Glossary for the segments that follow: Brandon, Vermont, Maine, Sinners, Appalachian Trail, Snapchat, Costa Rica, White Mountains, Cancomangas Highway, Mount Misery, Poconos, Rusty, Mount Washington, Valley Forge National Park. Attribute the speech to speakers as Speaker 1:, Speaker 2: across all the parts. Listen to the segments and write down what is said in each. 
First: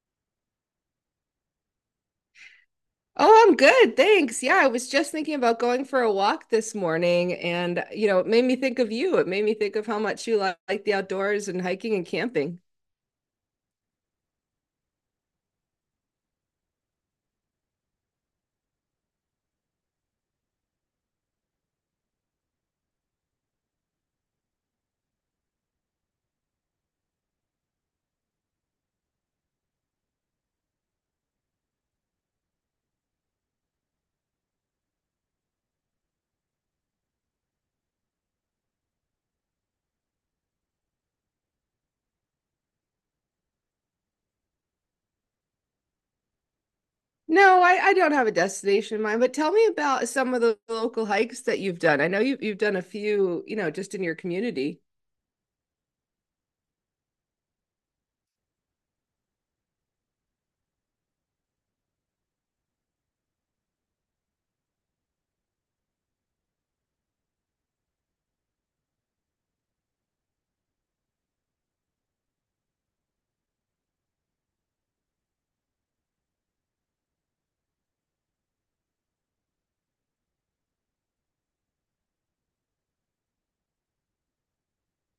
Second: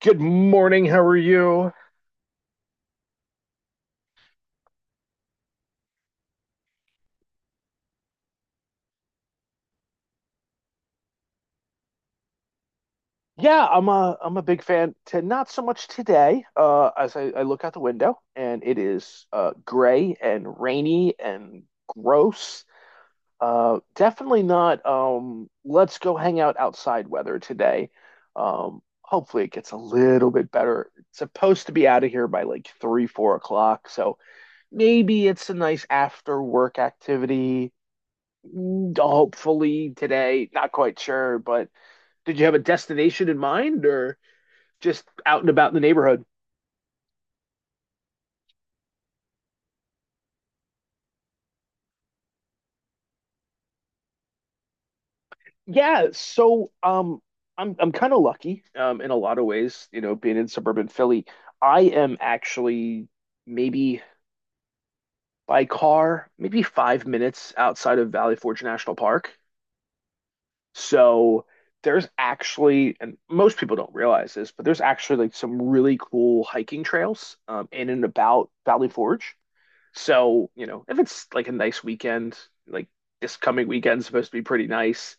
Speaker 1: Good morning. How are you?
Speaker 2: Oh, I'm good. Thanks. Yeah, I was just thinking about going for a walk this morning and, you know, it made me think of you. It made me think of how much like the outdoors and hiking and camping.
Speaker 1: Yeah, I'm a big fan to not so much today, as I look out the window, and it is gray and rainy and gross. Definitely not let's go hang out outside weather today. Hopefully it gets a little bit better. It's supposed to be out of here by like 3, 4 o'clock, so maybe it's a nice after work activity. Mm, Hopefully today, not quite sure, but. Did you have a destination in mind, or just out and about in the neighborhood?
Speaker 2: No, I don't have a destination in mind, but tell me about some of the local hikes that you've done. I know you've done a few, you know, just in your community.
Speaker 1: Yeah, so I'm kind of lucky in a lot of ways, you know, being in suburban Philly. I am actually maybe, by car, maybe 5 minutes outside of Valley Forge National Park. So there's actually, and most people don't realize this, but there's actually like some really cool hiking trails in and about Valley Forge. So, you know, if it's like a nice weekend, like this coming weekend's supposed to be pretty nice,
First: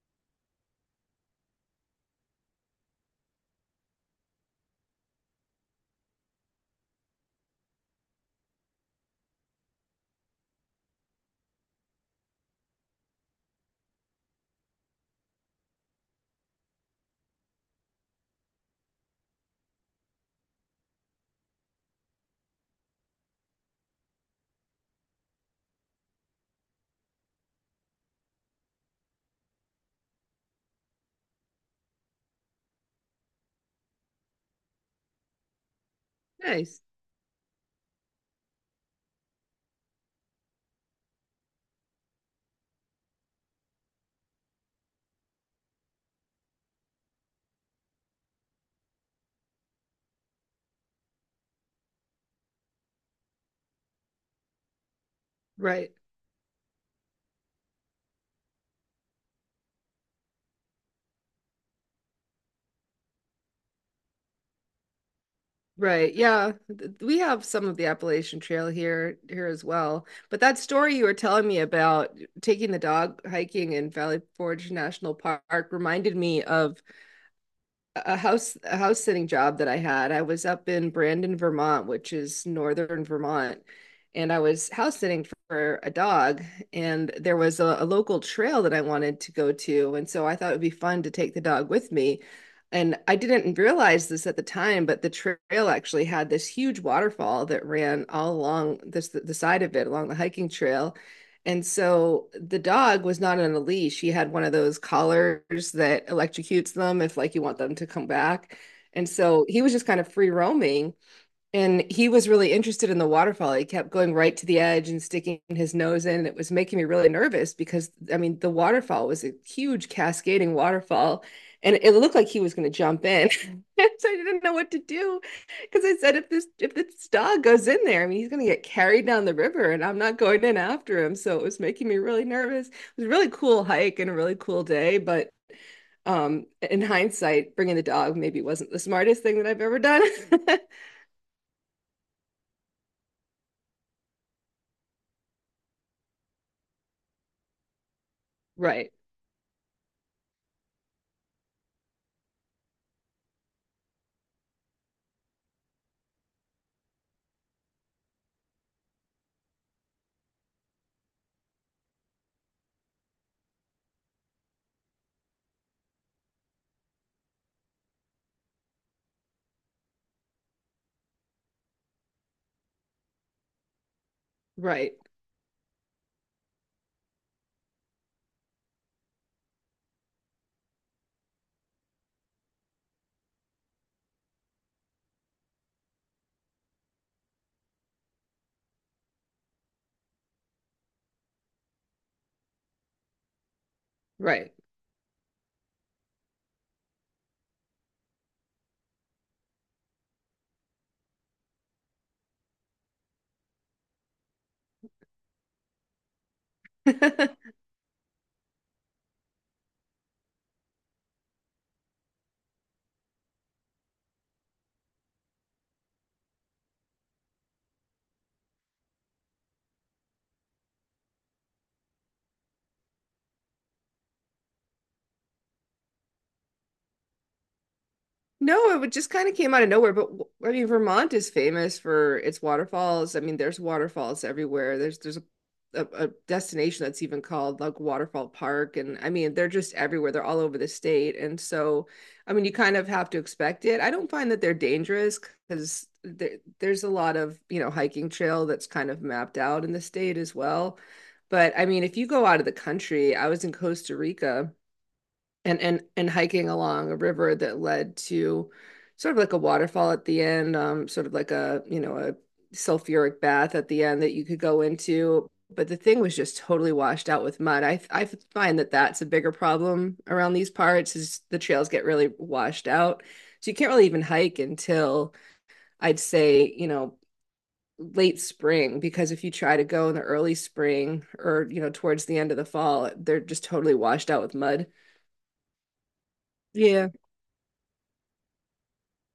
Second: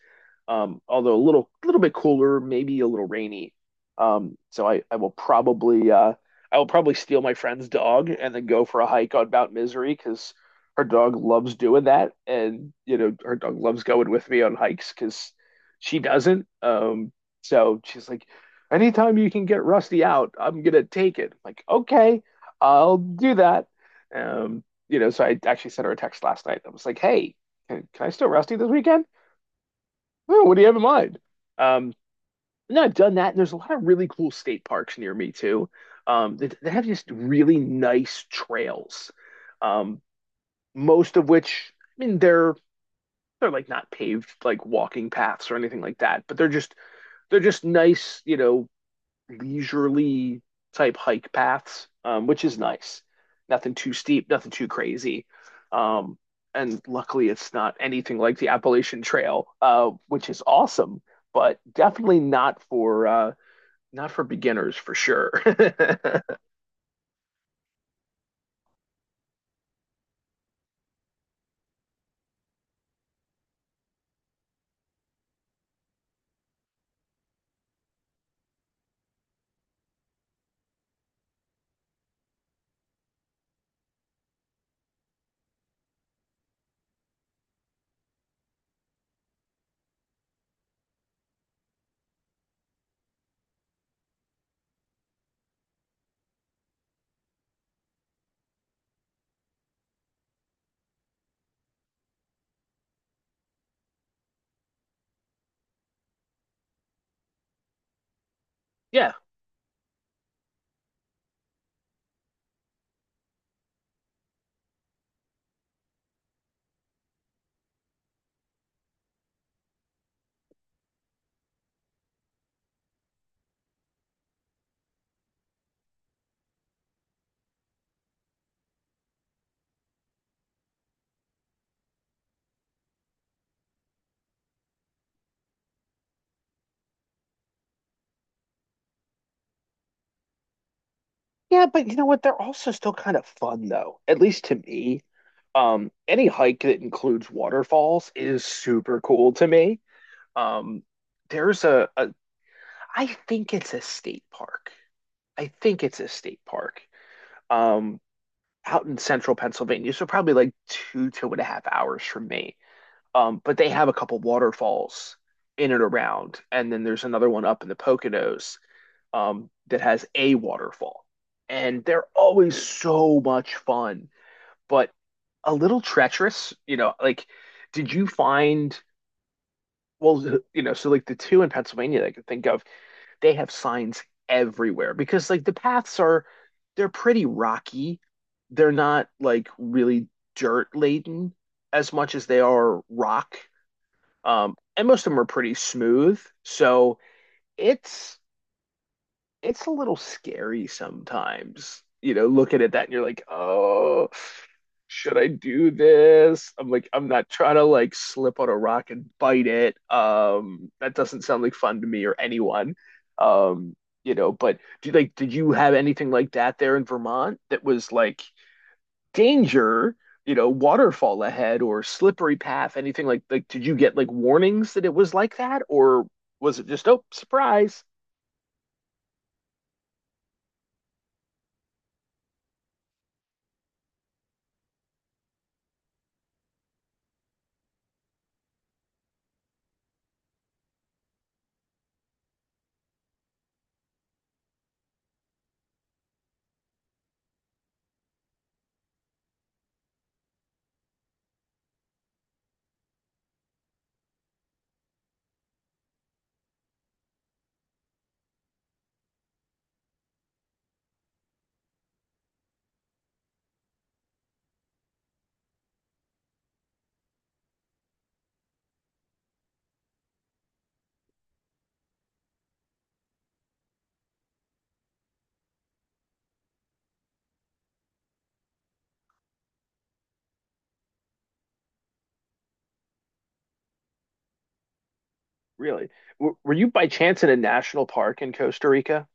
Speaker 1: although a little bit cooler, maybe a little rainy. So I will probably steal my friend's dog and then go for a hike on Mount Misery because her dog loves doing that, and you know her dog loves going with me on hikes because she doesn't. So she's like, anytime you can get Rusty out, I'm gonna take it. I'm like, okay, I'll do that. Um, you know, so I actually sent her a text last night that was like, "Hey, can I still Rusty this weekend? Oh, what do you have in mind?" Um, no, I've done that, and there's a lot of really cool state parks near me too. They
Speaker 2: Nice.
Speaker 1: have just really nice trails, um, most of which, I mean, they're like not paved like walking paths or anything like that, but they're just nice, you know, leisurely type hike paths, which is nice. Nothing too steep, nothing too crazy.
Speaker 2: Right.
Speaker 1: Um, and luckily, it's not anything like the Appalachian Trail, which is awesome, but definitely not for not for beginners for sure.
Speaker 2: Right. Yeah. We have some of the Appalachian Trail here as well. But that story you were telling me about taking the dog hiking in Valley Forge National Park reminded me of a house sitting job that I had. I was up in Brandon, Vermont, which is northern Vermont, and I was house sitting for a dog, and there was a local trail that I wanted to go to, and so I thought it would be fun to take the dog with me. And I didn't realize this at the time, but the trail actually had this huge waterfall that ran all along this the side of it, along the hiking trail. And so the dog was not on a leash. He had one of those collars that electrocutes them if like you want them to come back. And
Speaker 1: Yeah.
Speaker 2: so he was just kind of free roaming. And he was really interested in the waterfall. He kept going right to the edge and sticking his nose in. It was making me really nervous because, I mean, the waterfall was a huge cascading waterfall and it looked like he was going to jump in. So I didn't know what to do because I said, if this dog goes in there, I mean, he's going to get carried down the river and I'm not going in after him. So it was making me really nervous. It was a really cool hike and a really cool day, but in hindsight, bringing the dog maybe wasn't the smartest thing that I've ever done.
Speaker 1: Yeah, but you know what? They're also still kind of fun though, at least to me. Any hike that includes waterfalls is
Speaker 2: Right.
Speaker 1: super cool to me. Um, there's I think it's a state park um, out in central Pennsylvania. So probably like 2.5 hours from me. But they have a couple waterfalls in and around. And then there's another one up in the Poconos that has a waterfall. And they're always so much fun, but
Speaker 2: Right,
Speaker 1: a little treacherous. You know, like, did you find, well, you know, so like the two in Pennsylvania that I could think of, they have signs everywhere because like the paths are they're pretty rocky. They're not like really dirt laden as much as they are rock.
Speaker 2: right.
Speaker 1: And most of them are pretty smooth. So it's it's a little scary sometimes, you know, looking at that and you're like, oh, should I do this? I'm like, I'm not trying to like slip on a rock and bite it. That doesn't sound like fun to me or anyone. Um, you know, but do you like, did you have anything like that there in Vermont that was like danger, you know, waterfall ahead or slippery path, anything like did you get like warnings that it was like that, or was it just, oh, surprise?
Speaker 2: No, it would just kind of came out of nowhere. I mean, Vermont is famous for its waterfalls. I mean, there's waterfalls everywhere. A destination that's even called like Waterfall Park, and I mean, they're just everywhere. They're all over the state, and so I mean, you kind of have to expect it. I don't find that they're dangerous because there's a lot of, you know, hiking trail that's kind of mapped out in the state as well. But I mean, if you go out of the country, I was in Costa Rica. And and hiking along a river that led to sort of like a waterfall at the end, sort of like a, you know, a sulfuric bath at the end that you could go into. But the thing was just totally washed out with mud. I find that that's a bigger problem around these parts is the trails get really washed out. So you can't really even hike until I'd say, you know, late spring because if you try to go in the early spring or, you know, towards the end of the fall, they're just totally washed out with mud.
Speaker 1: Really? W were you by
Speaker 2: Yeah.
Speaker 1: chance in a national park in Costa Rica?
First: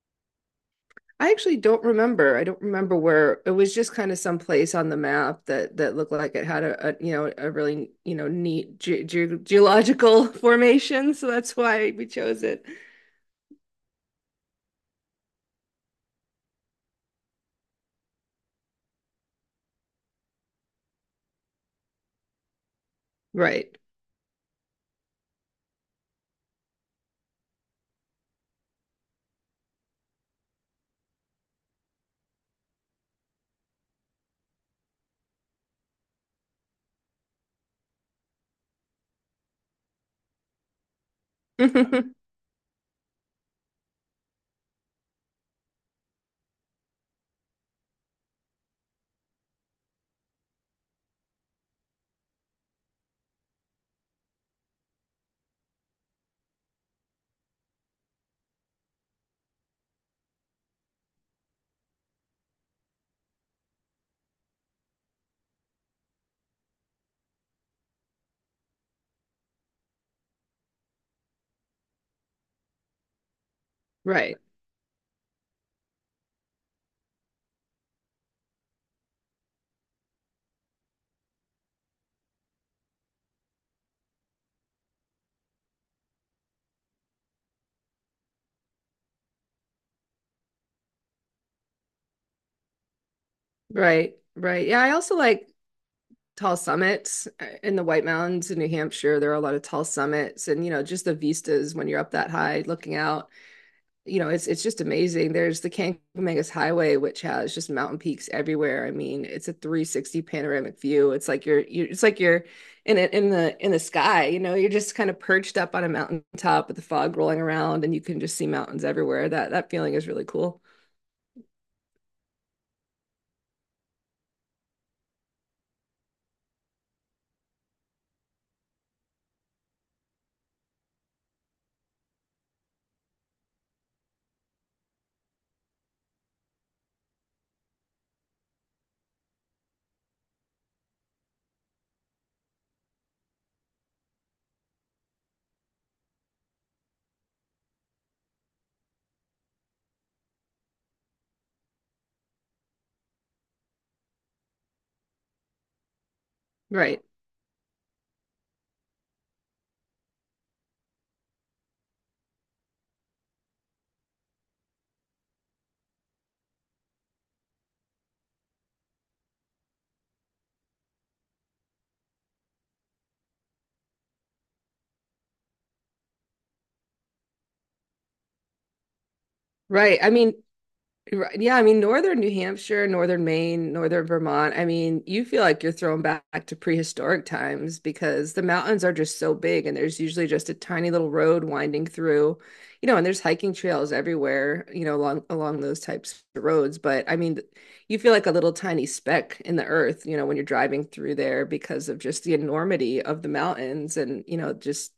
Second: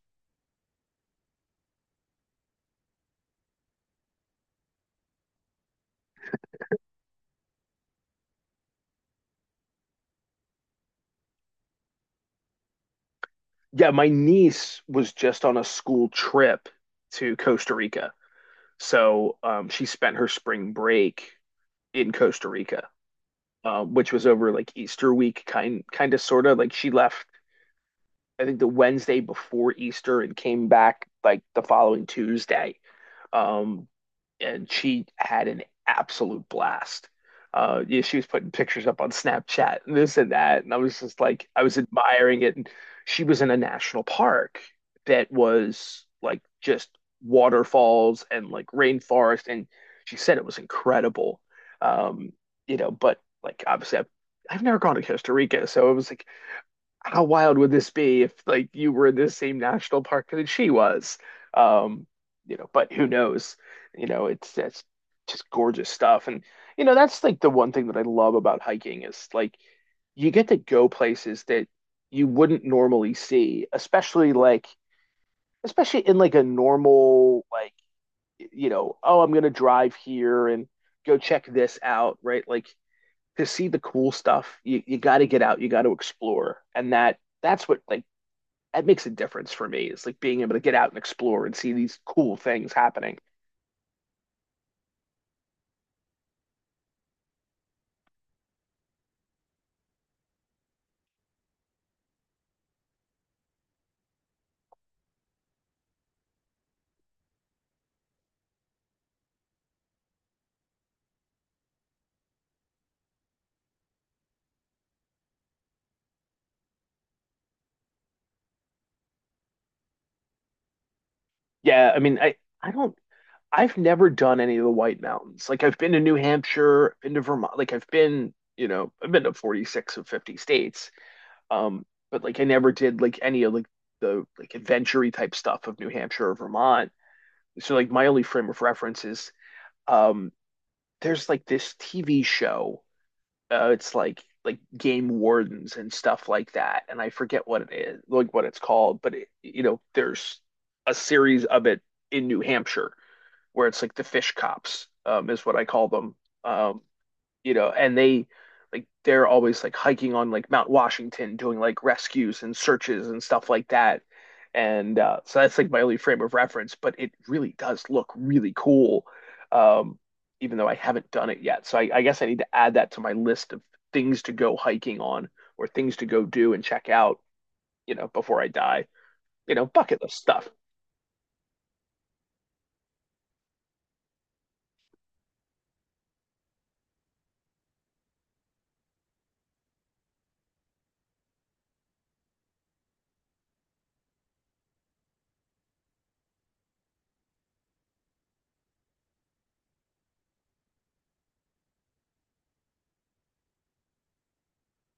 Speaker 2: I actually don't remember. I don't remember where it was, just kind of some place on the map that looked like it had a, you know, a really, you know, neat ge ge geological formation, so that's why we chose it.
Speaker 1: Yeah, my niece was just on a school trip to Costa Rica. So she spent her spring break in Costa Rica,
Speaker 2: Right.
Speaker 1: which was over like Easter week, kind of sort of. Like she left, I think, the Wednesday before Easter and came back like the following Tuesday. Um, and she had an absolute blast. Yeah, she was putting pictures up on Snapchat and this and that, and I was just like, I was admiring it. And she was in a national park that was like just waterfalls and like rainforest, and she said it was incredible. Um, you know, but like obviously, I've never gone to Costa Rica, so it was like, how wild would this be if like you were in this same national park that she was? Um, you know, but who knows? You know, it's that's just gorgeous stuff. And you know, that's like the one thing that I love about hiking is like you get to go places that you wouldn't normally see, especially
Speaker 2: Right.
Speaker 1: like especially in like a normal like, you know, oh, I'm gonna drive here and go check this out, right? Like, to see the cool stuff, you got to get out, you got to explore, and that's what like that makes a difference for me. It's like being able to get out and explore and see these cool things happening.
Speaker 2: Right. Right. Yeah, I also like tall summits in the White Mountains in New Hampshire. There are a lot of tall summits and, you know, just the vistas when you're up that high looking out. You know, it's just amazing. There's the Cancomangas Highway, which has just mountain peaks everywhere. I mean, it's a 360 panoramic view. It's like you're, you it's like you're in it in the sky. You know, you're just kind of perched up on a mountain top with the fog rolling around, and you can just see mountains everywhere. That feeling is really cool.
Speaker 1: Yeah, I mean, I don't I've never done any of the White Mountains. Like I've been to New Hampshire, been to Vermont, like I've been, you know, I've been to 46 of 50 states. Um, but like I never did like any of like the like adventure type stuff of New Hampshire or Vermont. So like my only frame of reference is um there's like this TV show, it's like game wardens and stuff like that. And I forget what it is, like what it's called, but it, you know, there's a series of it in New Hampshire where it's like the fish cops is what I call them. Um,
Speaker 2: Right.
Speaker 1: you know, and they they're always like hiking on like Mount Washington doing like rescues and searches and stuff like that. And so that's like my only frame of reference, but it really does look really cool, um, even though I haven't done it yet. So I guess I need to add that to my list of things to go hiking on, or things to go do and check out, you know, before I die. You know,
Speaker 2: Right.
Speaker 1: bucket
Speaker 2: I
Speaker 1: list
Speaker 2: mean,
Speaker 1: stuff.
Speaker 2: yeah, I mean, northern New Hampshire, northern Maine, northern Vermont. I mean, you feel like you're thrown back to prehistoric times because the mountains are just so big and there's usually just a tiny little road winding through, you know, and there's hiking trails everywhere, you know, along those types of roads. But I mean, you feel like a little tiny speck in the earth, you know, when you're driving through there because of just the enormity of the mountains and, you know, just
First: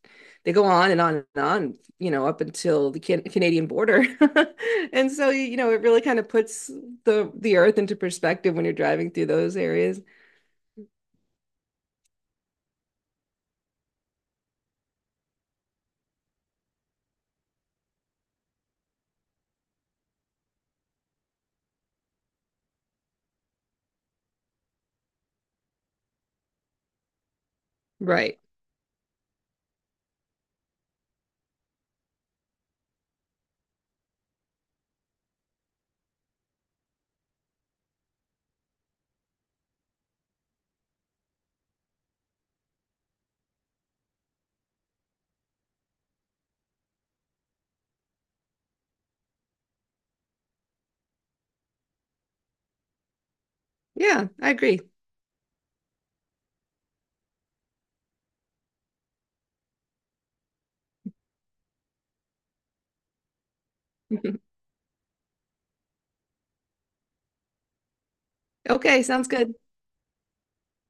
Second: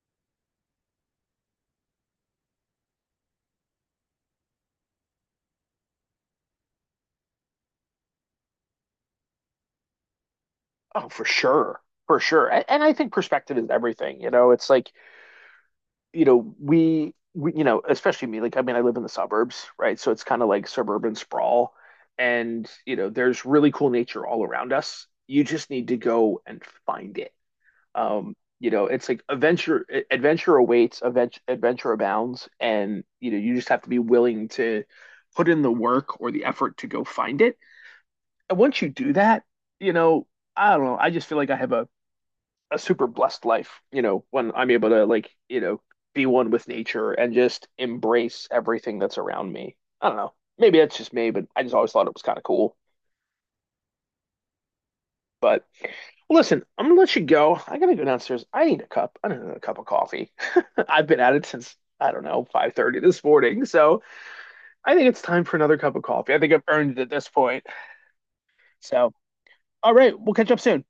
Speaker 2: they go on and on and on, you know, up until the Canadian border. And so, you know, it really kind of puts the earth into perspective when you're driving through those areas.
Speaker 1: Oh, for sure. For sure. And, I think perspective is everything. You know, it's like, you know, you know, especially me, like, I mean, I live in the suburbs, right? So it's kind of like suburban sprawl. And, you know, there's really cool nature all around us. You just need to go and find it.
Speaker 2: Right.
Speaker 1: You know, it's like adventure, adventure awaits, adventure abounds. And, you know, you just have to be willing to put in the work or the effort to go find it. And once you do that, you know, I don't know, I just feel like I have a super blessed life, you know, when I'm able to like, you know, be one with nature and just embrace everything that's around me. I don't know. Maybe that's just me, but I just always thought it was kind of cool.
Speaker 2: Yeah, I agree.
Speaker 1: But listen, I'm gonna let you go. I gotta go downstairs. I need a cup of coffee. I've been at it since I don't know, 5:30 this morning. So I think it's time for another cup of coffee. I think I've earned it at this point.
Speaker 2: Okay,
Speaker 1: So,
Speaker 2: sounds good.
Speaker 1: all right, we'll catch up soon.